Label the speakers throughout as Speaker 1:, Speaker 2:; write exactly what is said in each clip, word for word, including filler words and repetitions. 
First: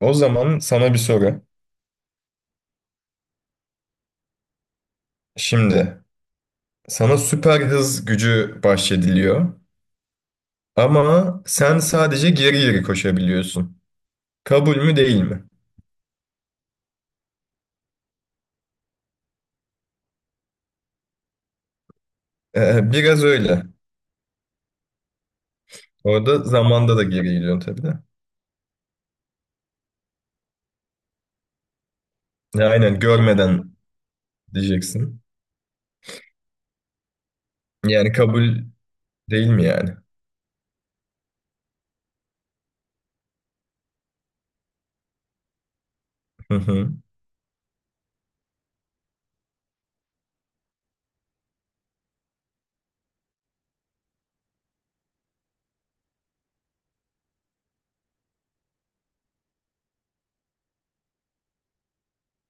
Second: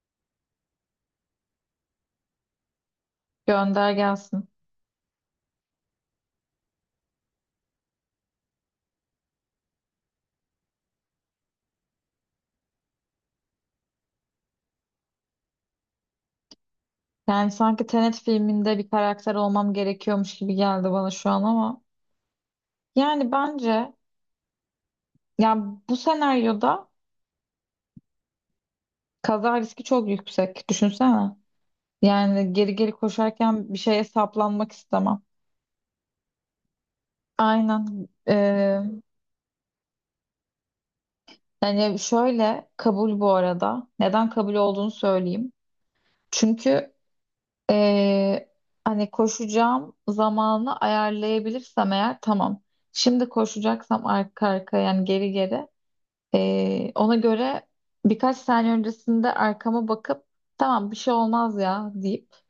Speaker 1: O zaman sana bir soru.
Speaker 2: Gönder gelsin.
Speaker 1: Şimdi sana süper hız gücü bahşediliyor ama sen sadece geri geri koşabiliyorsun. Kabul mü değil mi?
Speaker 2: Yani sanki Tenet filminde bir karakter olmam gerekiyormuş gibi geldi bana şu an ama.
Speaker 1: Ee, biraz
Speaker 2: Yani
Speaker 1: öyle.
Speaker 2: bence, ya, bu
Speaker 1: Orada
Speaker 2: senaryoda
Speaker 1: zamanda da geri gidiyorsun tabii de.
Speaker 2: kaza riski çok yüksek. Düşünsene. Yani
Speaker 1: Ya,
Speaker 2: geri geri
Speaker 1: aynen görmeden
Speaker 2: koşarken bir şeye saplanmak
Speaker 1: diyeceksin.
Speaker 2: istemem. Aynen.
Speaker 1: Yani kabul
Speaker 2: Ee,
Speaker 1: değil mi yani?
Speaker 2: yani şöyle kabul bu arada. Neden kabul olduğunu söyleyeyim.
Speaker 1: Hı hı.
Speaker 2: Çünkü ee, hani koşacağım zamanı ayarlayabilirsem eğer tamam. Şimdi koşacaksam arka arkaya, yani geri geri. Ee, ona göre birkaç saniye öncesinde arkama bakıp tamam bir şey olmaz ya deyip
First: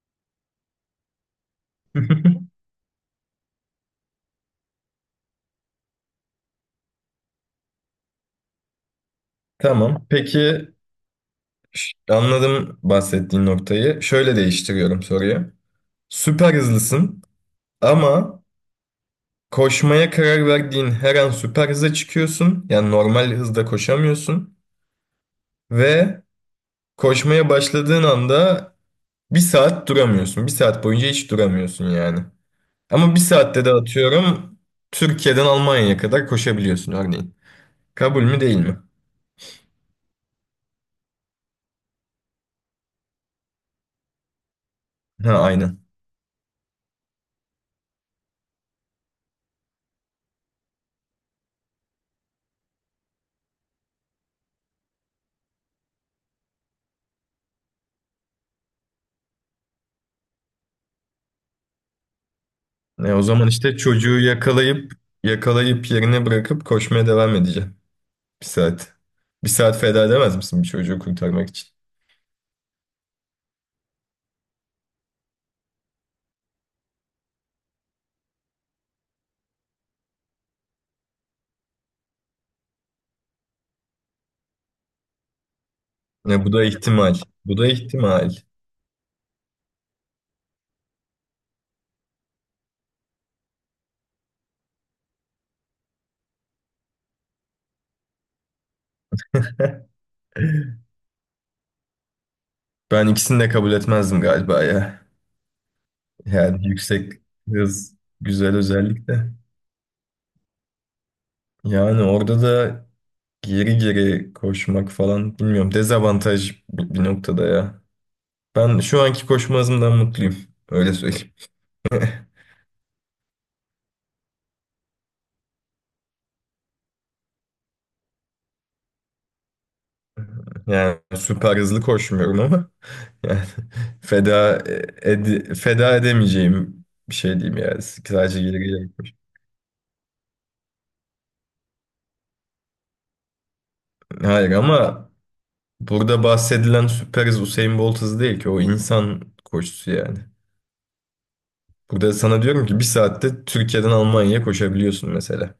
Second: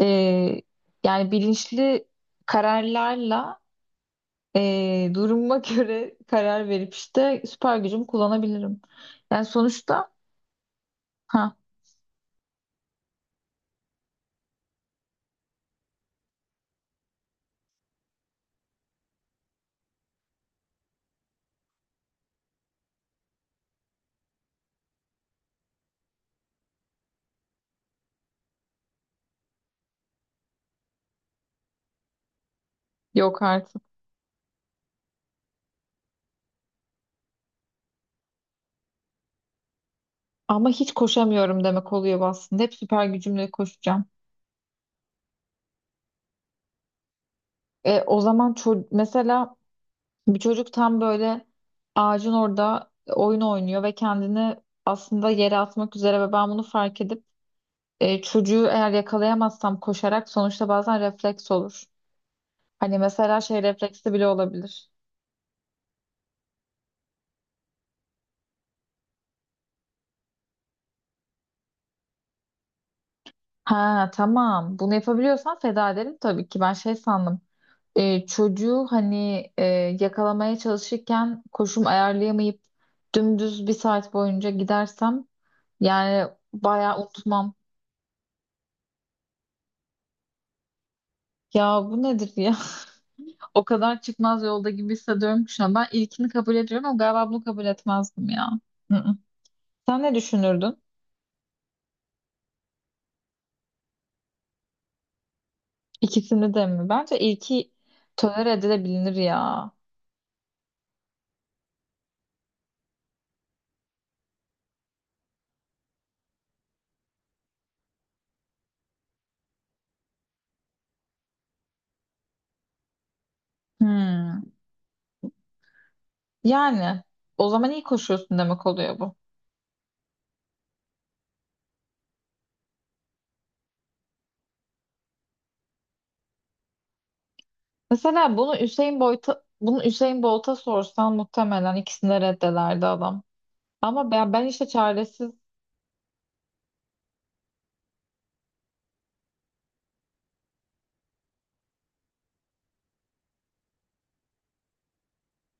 Speaker 2: ee, yani bilinçli kararlarla, ee, duruma göre karar verip işte süper gücümü kullanabilirim. Yani
Speaker 1: Tamam.
Speaker 2: sonuçta,
Speaker 1: Peki
Speaker 2: ha,
Speaker 1: ş- anladım bahsettiğin noktayı. Şöyle değiştiriyorum soruyu. Süper hızlısın ama koşmaya karar verdiğin her an süper hıza çıkıyorsun. Yani normal hızda koşamıyorsun. Ve koşmaya başladığın anda bir saat duramıyorsun. Bir saat boyunca hiç duramıyorsun yani. Ama bir
Speaker 2: yok
Speaker 1: saatte de
Speaker 2: artık.
Speaker 1: atıyorum Türkiye'den Almanya'ya kadar koşabiliyorsun örneğin. Kabul mü değil mi?
Speaker 2: Ama hiç koşamıyorum demek oluyor bu aslında. Hep süper gücümle koşacağım.
Speaker 1: Ha, aynen.
Speaker 2: E, o zaman ço- mesela bir çocuk tam böyle ağacın orada oyun oynuyor ve kendini aslında yere atmak üzere ve ben bunu fark edip e, çocuğu eğer yakalayamazsam koşarak sonuçta bazen refleks olur. Hani
Speaker 1: E, o
Speaker 2: mesela
Speaker 1: zaman
Speaker 2: şey
Speaker 1: işte
Speaker 2: refleksi
Speaker 1: çocuğu
Speaker 2: bile olabilir.
Speaker 1: yakalayıp yakalayıp yerine bırakıp koşmaya devam edeceğim. Bir saat. Bir saat feda edemez misin bir çocuğu kurtarmak için?
Speaker 2: Ha, tamam, bunu yapabiliyorsan feda ederim tabii ki. Ben şey sandım. E, çocuğu hani, e, yakalamaya çalışırken koşum ayarlayamayıp dümdüz bir saat boyunca gidersem yani
Speaker 1: Ne, bu da
Speaker 2: bayağı
Speaker 1: ihtimal.
Speaker 2: unutmam.
Speaker 1: Bu da ihtimal.
Speaker 2: Ya bu nedir ya? O kadar çıkmaz yolda gibi hissediyorum ki şu an. Ben ilkini kabul ediyorum ama galiba bunu kabul etmezdim ya. Hı-hı. Sen ne düşünürdün?
Speaker 1: Ben ikisini de kabul etmezdim galiba ya.
Speaker 2: İkisini de
Speaker 1: Yani
Speaker 2: mi?
Speaker 1: yüksek
Speaker 2: Bence ilki
Speaker 1: hız
Speaker 2: tolere
Speaker 1: güzel özellik
Speaker 2: edilebilir
Speaker 1: de.
Speaker 2: ya.
Speaker 1: Yani orada da geri geri koşmak falan bilmiyorum. Dezavantaj bir bir noktada ya. Ben şu anki koşma hızımdan mutluyum. Öyle söyleyeyim.
Speaker 2: Hmm. Yani o zaman iyi koşuyorsun demek oluyor bu.
Speaker 1: Yani süper hızlı koşmuyorum ama yani feda ed- feda edemeyeceğim bir şey diyeyim yani.
Speaker 2: Mesela
Speaker 1: Sadece geri
Speaker 2: bunu
Speaker 1: geri
Speaker 2: Hüseyin
Speaker 1: koş.
Speaker 2: Bolt'a bunu Hüseyin Bolt'a sorsan muhtemelen ikisini de reddederdi adam. Ama ben, ben
Speaker 1: Hayır
Speaker 2: işte
Speaker 1: ama
Speaker 2: çaresiz.
Speaker 1: burada bahsedilen süper hız Usain Bolt hızı değil ki. O insan koşusu yani. Burada sana diyorum ki bir saatte Türkiye'den Almanya'ya koşabiliyorsun mesela.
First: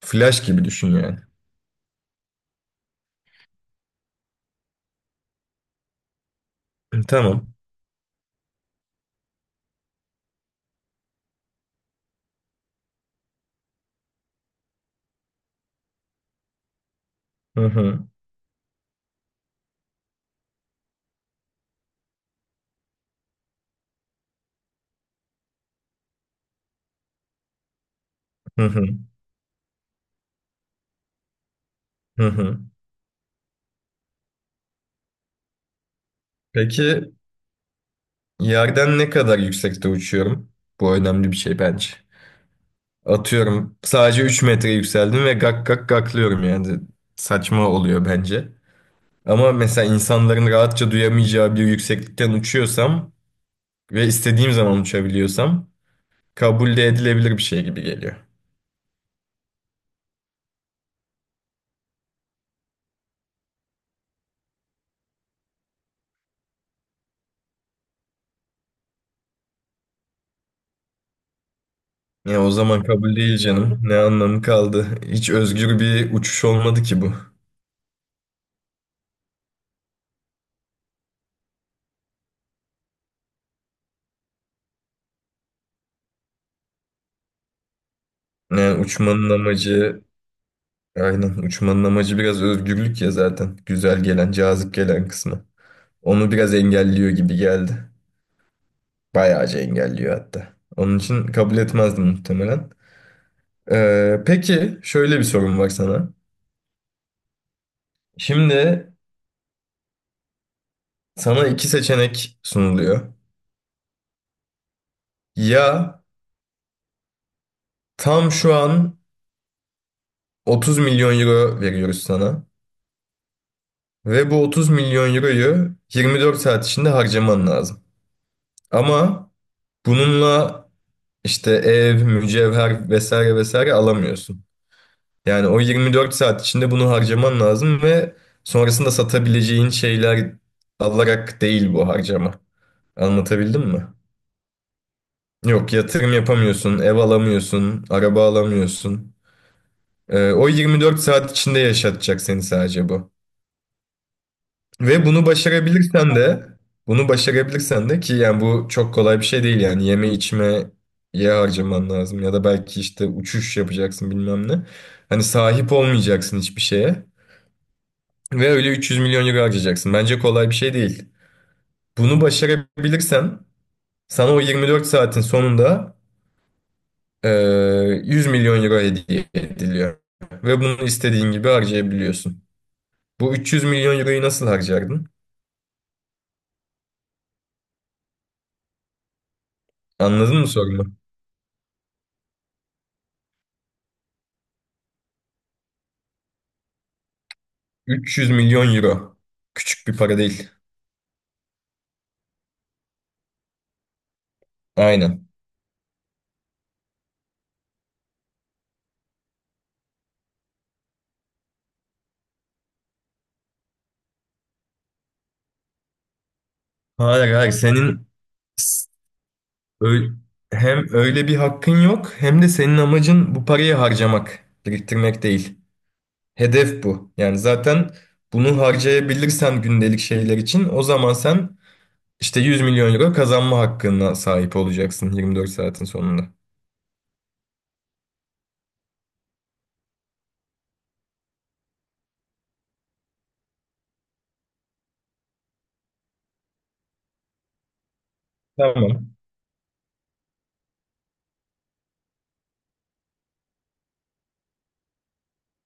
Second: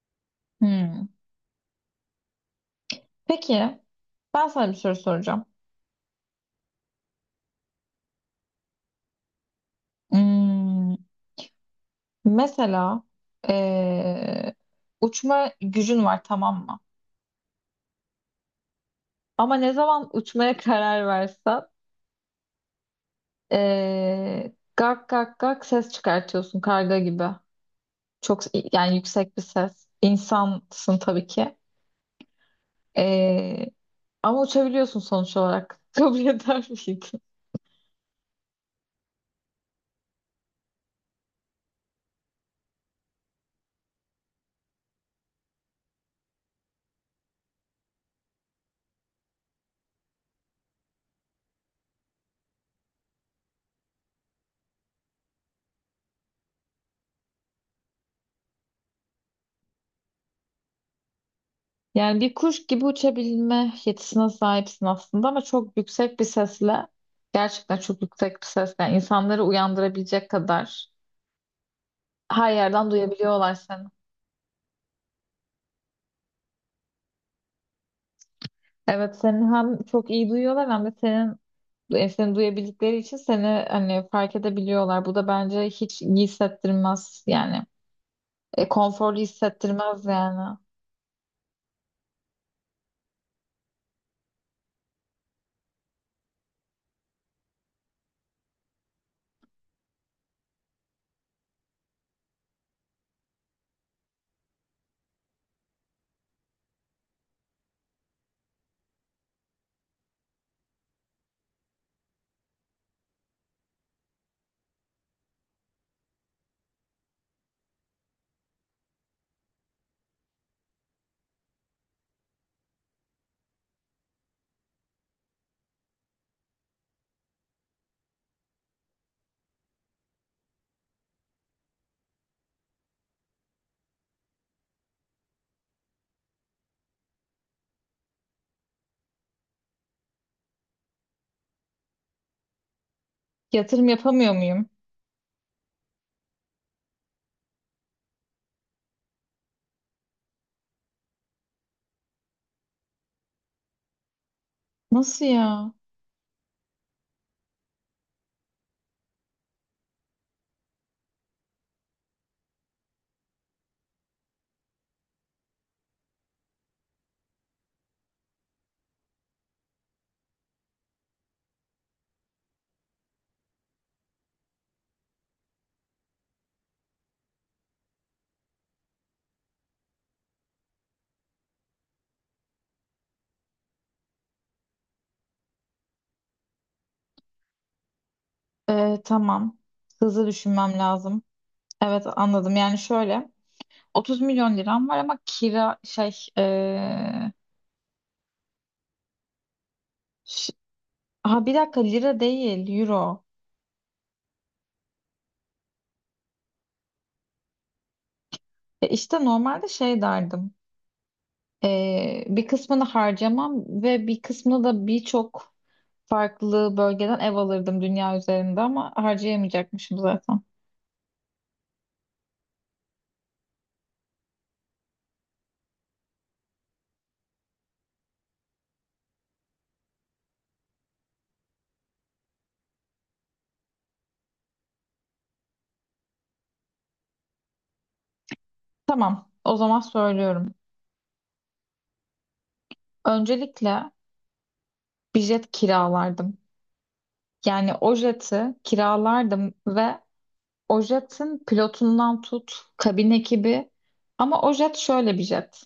Speaker 1: Flash gibi düşün
Speaker 2: Hmm.
Speaker 1: yani.
Speaker 2: Peki ben sana bir soru soracağım.
Speaker 1: Tamam.
Speaker 2: Hmm. Mesela eee, uçma gücün var tamam mı?
Speaker 1: Hı hı,
Speaker 2: Ama ne zaman uçmaya karar versen eee gak gak gak ses çıkartıyorsun karga gibi. Çok,
Speaker 1: hı hı,
Speaker 2: yani yüksek bir ses. İnsansın tabii ki.
Speaker 1: hı hı.
Speaker 2: Eee, Ama uçabiliyorsun sonuç olarak. Kabul eder
Speaker 1: Peki
Speaker 2: miydin?
Speaker 1: yerden ne kadar yüksekte uçuyorum? Bu önemli bir şey bence. Atıyorum sadece üç metre yükseldim ve gak gak gaklıyorum yani. Saçma oluyor bence. Ama mesela insanların rahatça duyamayacağı bir yükseklikten uçuyorsam ve istediğim zaman uçabiliyorsam kabul de edilebilir bir şey gibi geliyor.
Speaker 2: Yani bir kuş gibi uçabilme yetisine sahipsin aslında ama çok yüksek bir sesle, gerçekten çok yüksek bir sesle, yani insanları uyandırabilecek kadar
Speaker 1: Ya o
Speaker 2: her
Speaker 1: zaman
Speaker 2: yerden
Speaker 1: kabul değil
Speaker 2: duyabiliyorlar
Speaker 1: canım.
Speaker 2: seni.
Speaker 1: Ne anlamı kaldı? Hiç özgür bir uçuş olmadı ki bu.
Speaker 2: Evet, seni hem çok iyi duyuyorlar hem de senin, e, seni duyabildikleri için seni hani fark edebiliyorlar. Bu da bence hiç iyi hissettirmez yani. E,
Speaker 1: Yani
Speaker 2: konforlu
Speaker 1: uçmanın amacı,
Speaker 2: hissettirmez yani.
Speaker 1: aynen uçmanın amacı biraz özgürlük ya zaten. Güzel gelen, cazip gelen kısmı. Onu biraz engelliyor gibi geldi. Bayağıca engelliyor hatta. Onun için kabul etmezdim muhtemelen. Ee, peki şöyle bir sorum var sana. Şimdi sana iki seçenek sunuluyor. Ya tam şu an otuz milyon euro veriyoruz sana. Ve bu otuz milyon euroyu yirmi dört saat içinde harcaman lazım. Ama bununla işte ev, mücevher vesaire vesaire alamıyorsun. Yani o yirmi dört saat içinde bunu harcaman lazım ve sonrasında satabileceğin şeyler alarak değil bu harcama. Anlatabildim mi?
Speaker 2: Yatırım yapamıyor muyum?
Speaker 1: Yok, yatırım yapamıyorsun, ev alamıyorsun, araba alamıyorsun. Ee, o yirmi dört saat içinde yaşatacak seni sadece bu. Ve
Speaker 2: Nasıl
Speaker 1: bunu
Speaker 2: ya?
Speaker 1: başarabilirsen de bunu başarabilirsen de ki yani bu çok kolay bir şey değil yani yeme içmeye harcaman lazım ya da belki işte uçuş yapacaksın bilmem ne. Hani sahip olmayacaksın hiçbir şeye ve öyle üç yüz milyon euro harcayacaksın. Bence kolay bir şey değil. Bunu başarabilirsen sana o yirmi dört saatin sonunda eee, yüz milyon euro hediye ediliyor ve bunu istediğin gibi harcayabiliyorsun. Bu üç yüz milyon euroyu nasıl harcardın?
Speaker 2: E, tamam. Hızlı
Speaker 1: Anladın mı
Speaker 2: düşünmem
Speaker 1: sorumu?
Speaker 2: lazım. Evet, anladım. Yani şöyle, otuz milyon liram var ama kira şey, e,
Speaker 1: üç yüz milyon euro. Küçük bir para değil.
Speaker 2: ş- ha, bir dakika, lira değil, euro.
Speaker 1: Aynen.
Speaker 2: E, işte normalde şey derdim. Ee, bir kısmını harcamam ve bir kısmını da birçok farklı bölgeden ev
Speaker 1: Hayır hayır
Speaker 2: alırdım
Speaker 1: senin
Speaker 2: dünya üzerinde
Speaker 1: s-
Speaker 2: ama harcayamayacakmışım
Speaker 1: ö-
Speaker 2: zaten.
Speaker 1: hem öyle bir hakkın yok hem de senin amacın bu parayı harcamak, biriktirmek değil. Hedef bu. Yani zaten bunu harcayabilirsen gündelik şeyler için o zaman sen işte yüz milyon euro kazanma hakkına sahip olacaksın yirmi dört saatin sonunda.
Speaker 2: Tamam, o zaman söylüyorum. Öncelikle bir jet kiralardım. Yani o jeti
Speaker 1: Tamam.
Speaker 2: kiralardım ve o jetin pilotundan tut, kabin ekibi. Ama o jet şöyle bir jet.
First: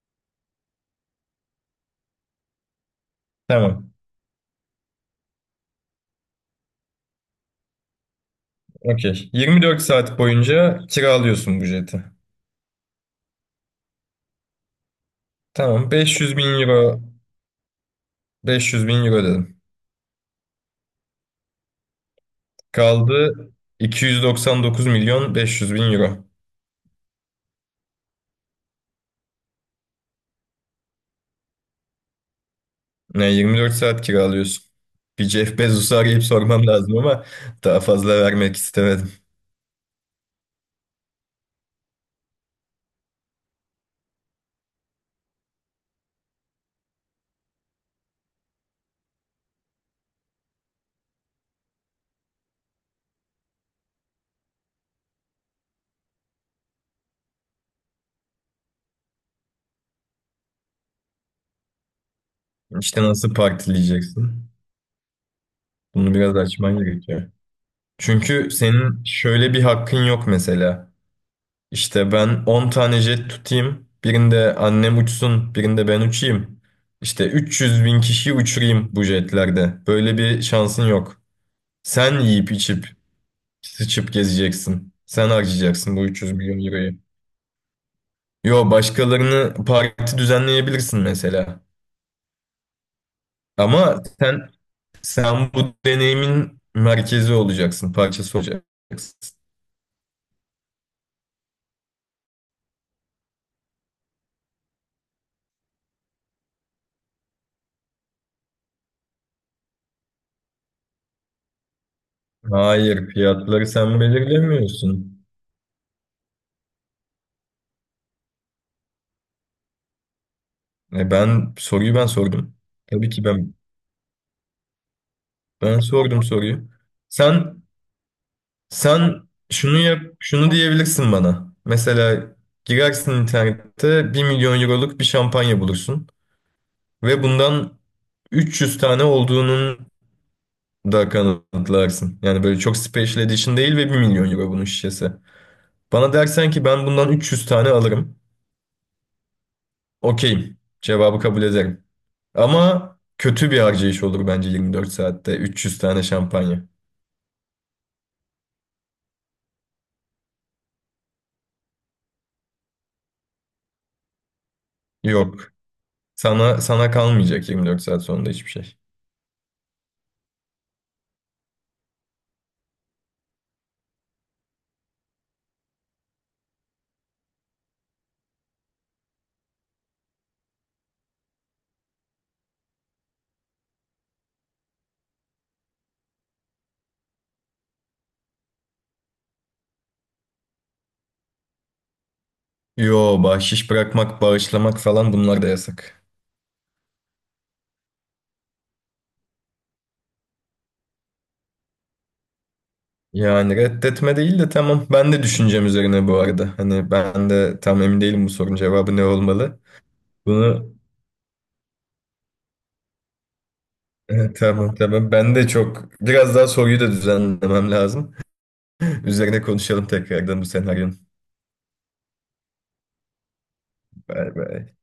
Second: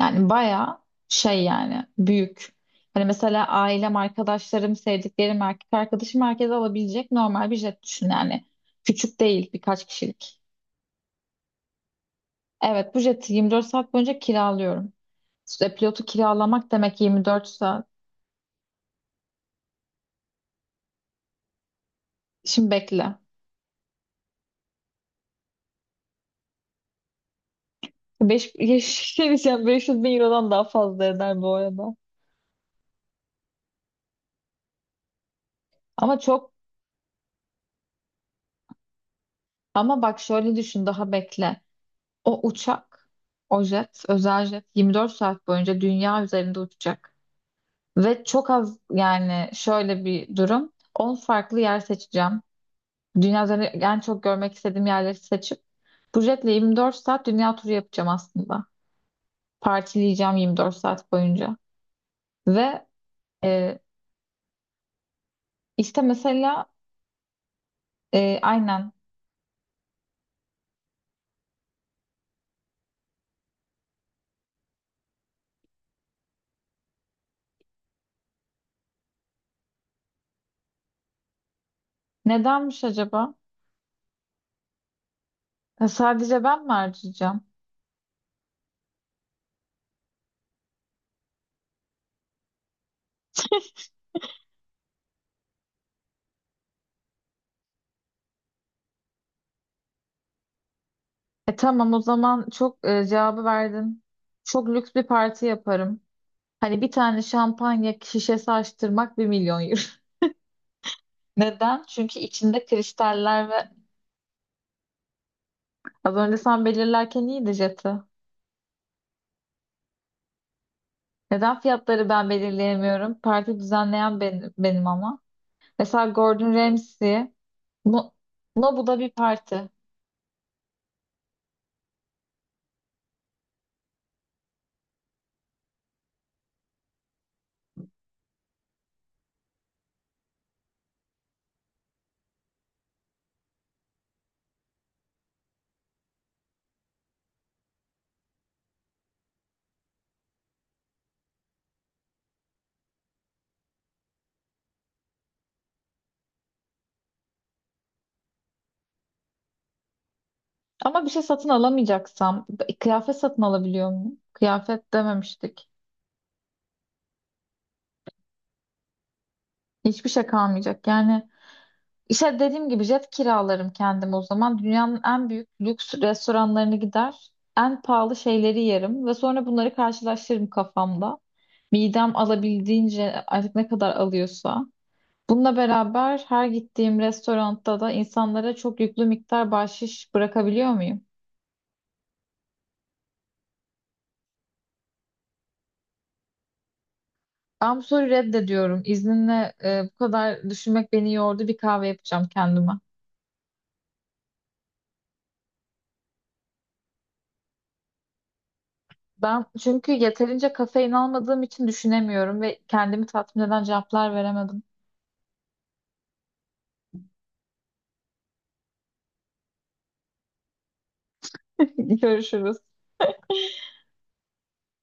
Speaker 2: Yani bayağı şey, yani büyük. Hani mesela
Speaker 1: Tamam.
Speaker 2: ailem, arkadaşlarım, sevdiklerim, erkek arkadaşım, herkes alabilecek normal bir jet düşün yani. Küçük
Speaker 1: Okey.
Speaker 2: değil,
Speaker 1: yirmi dört
Speaker 2: birkaç
Speaker 1: saat
Speaker 2: kişilik.
Speaker 1: boyunca kiralıyorsun bu jeti.
Speaker 2: Evet, bu jeti yirmi dört saat boyunca kiralıyorum. İşte
Speaker 1: Tamam.
Speaker 2: pilotu
Speaker 1: beş yüz bin
Speaker 2: kiralamak
Speaker 1: euro.
Speaker 2: demek yirmi dört saat.
Speaker 1: beş yüz bin euro dedim.
Speaker 2: Şimdi bekle.
Speaker 1: Kaldı iki yüz doksan dokuz milyon beş yüz bin euro.
Speaker 2: beş, şey diyeceğim, beş yüz bin eurodan daha fazla eder bu arada.
Speaker 1: Yani yirmi dört saat kiralıyorsun. Bir Jeff Bezos'u
Speaker 2: Ama
Speaker 1: arayıp
Speaker 2: çok
Speaker 1: sormam lazım ama daha fazla vermek istemedim.
Speaker 2: ama bak, şöyle düşün, daha bekle. O uçak, o jet, özel jet, yirmi dört saat boyunca dünya üzerinde uçacak. Ve çok az, yani şöyle bir durum: on farklı yer seçeceğim. Dünya üzerinde en çok görmek istediğim yerleri seçip bu jetle yirmi dört saat dünya turu yapacağım aslında. Partileyeceğim yirmi dört saat boyunca. Ve
Speaker 1: İşte nasıl
Speaker 2: e,
Speaker 1: partileyeceksin?
Speaker 2: işte
Speaker 1: Bunu biraz
Speaker 2: mesela,
Speaker 1: açman gerekiyor.
Speaker 2: e,
Speaker 1: Çünkü
Speaker 2: aynen,
Speaker 1: senin şöyle bir hakkın yok mesela. İşte ben on tane jet tutayım. Birinde annem uçsun, birinde ben uçayım. İşte üç yüz bin kişiyi uçurayım bu jetlerde. Böyle bir şansın yok. Sen yiyip
Speaker 2: nedenmiş
Speaker 1: içip
Speaker 2: acaba?
Speaker 1: sıçıp gezeceksin. Sen
Speaker 2: E,
Speaker 1: harcayacaksın bu üç yüz
Speaker 2: sadece ben
Speaker 1: milyon
Speaker 2: mi
Speaker 1: euroyu.
Speaker 2: harcayacağım?
Speaker 1: Yo, başkalarını parti düzenleyebilirsin mesela. Ama sen sen bu deneyimin merkezi olacaksın, parçası olacaksın.
Speaker 2: E tamam, o zaman çok, e, cevabı verdin. Çok lüks bir parti yaparım. Hani bir tane şampanya şişesi açtırmak bir milyon euro. Neden? Çünkü içinde
Speaker 1: Hayır,
Speaker 2: kristaller
Speaker 1: fiyatları
Speaker 2: ve
Speaker 1: sen belirlemiyorsun.
Speaker 2: az önce sen belirlerken iyiydi jeti.
Speaker 1: E ben
Speaker 2: Neden
Speaker 1: soruyu ben
Speaker 2: fiyatları ben
Speaker 1: sordum. Tabii
Speaker 2: belirleyemiyorum?
Speaker 1: ki ben
Speaker 2: Parti düzenleyen benim, benim ama.
Speaker 1: ben
Speaker 2: Mesela
Speaker 1: sordum
Speaker 2: Gordon
Speaker 1: soruyu.
Speaker 2: Ramsay,
Speaker 1: Sen
Speaker 2: bu, no, bu da bir
Speaker 1: sen
Speaker 2: parti.
Speaker 1: şunu yap, şunu diyebilirsin bana. Mesela girersin internette bir milyon euroluk bir şampanya bulursun. Ve bundan üç yüz tane olduğunun da kanıtlarsın. Yani böyle çok special edition değil ve bir milyon euro bunun şişesi. Bana dersen ki ben bundan üç yüz tane alırım. Okeyim. Cevabı kabul ederim. Ama kötü bir harcayış olur bence yirmi dört saatte üç yüz tane şampanya.
Speaker 2: Ama bir şey satın alamayacaksam, kıyafet satın alabiliyor muyum? Kıyafet
Speaker 1: Yok.
Speaker 2: dememiştik.
Speaker 1: Sana sana kalmayacak yirmi dört saat sonunda hiçbir şey.
Speaker 2: Hiçbir şey kalmayacak. Yani işte dediğim gibi jet kiralarım kendim o zaman. Dünyanın en büyük lüks restoranlarına gider. En pahalı şeyleri yerim ve sonra bunları karşılaştırırım kafamda. Midem alabildiğince, artık ne kadar alıyorsa. Bununla beraber her gittiğim restoranda da insanlara çok yüklü miktar bahşiş bırakabiliyor muyum?
Speaker 1: Yo, bahşiş bırakmak, bağışlamak falan bunlar da yasak.
Speaker 2: Ben bu soruyu reddediyorum. İzninle, e, bu kadar düşünmek beni yordu. Bir kahve yapacağım kendime.
Speaker 1: Yani reddetme değil de tamam. Ben de düşüncem üzerine bu arada. Hani ben de tam emin değilim bu sorunun cevabı ne
Speaker 2: Ben
Speaker 1: olmalı.
Speaker 2: çünkü yeterince
Speaker 1: Bunu
Speaker 2: kafein almadığım için düşünemiyorum ve kendimi tatmin eden cevaplar veremedim.
Speaker 1: tamam, tamam. Ben de çok biraz daha soruyu da düzenlemem lazım. Üzerine konuşalım tekrardan bu senaryonun.
Speaker 2: Görüşürüz.
Speaker 1: Bay bay.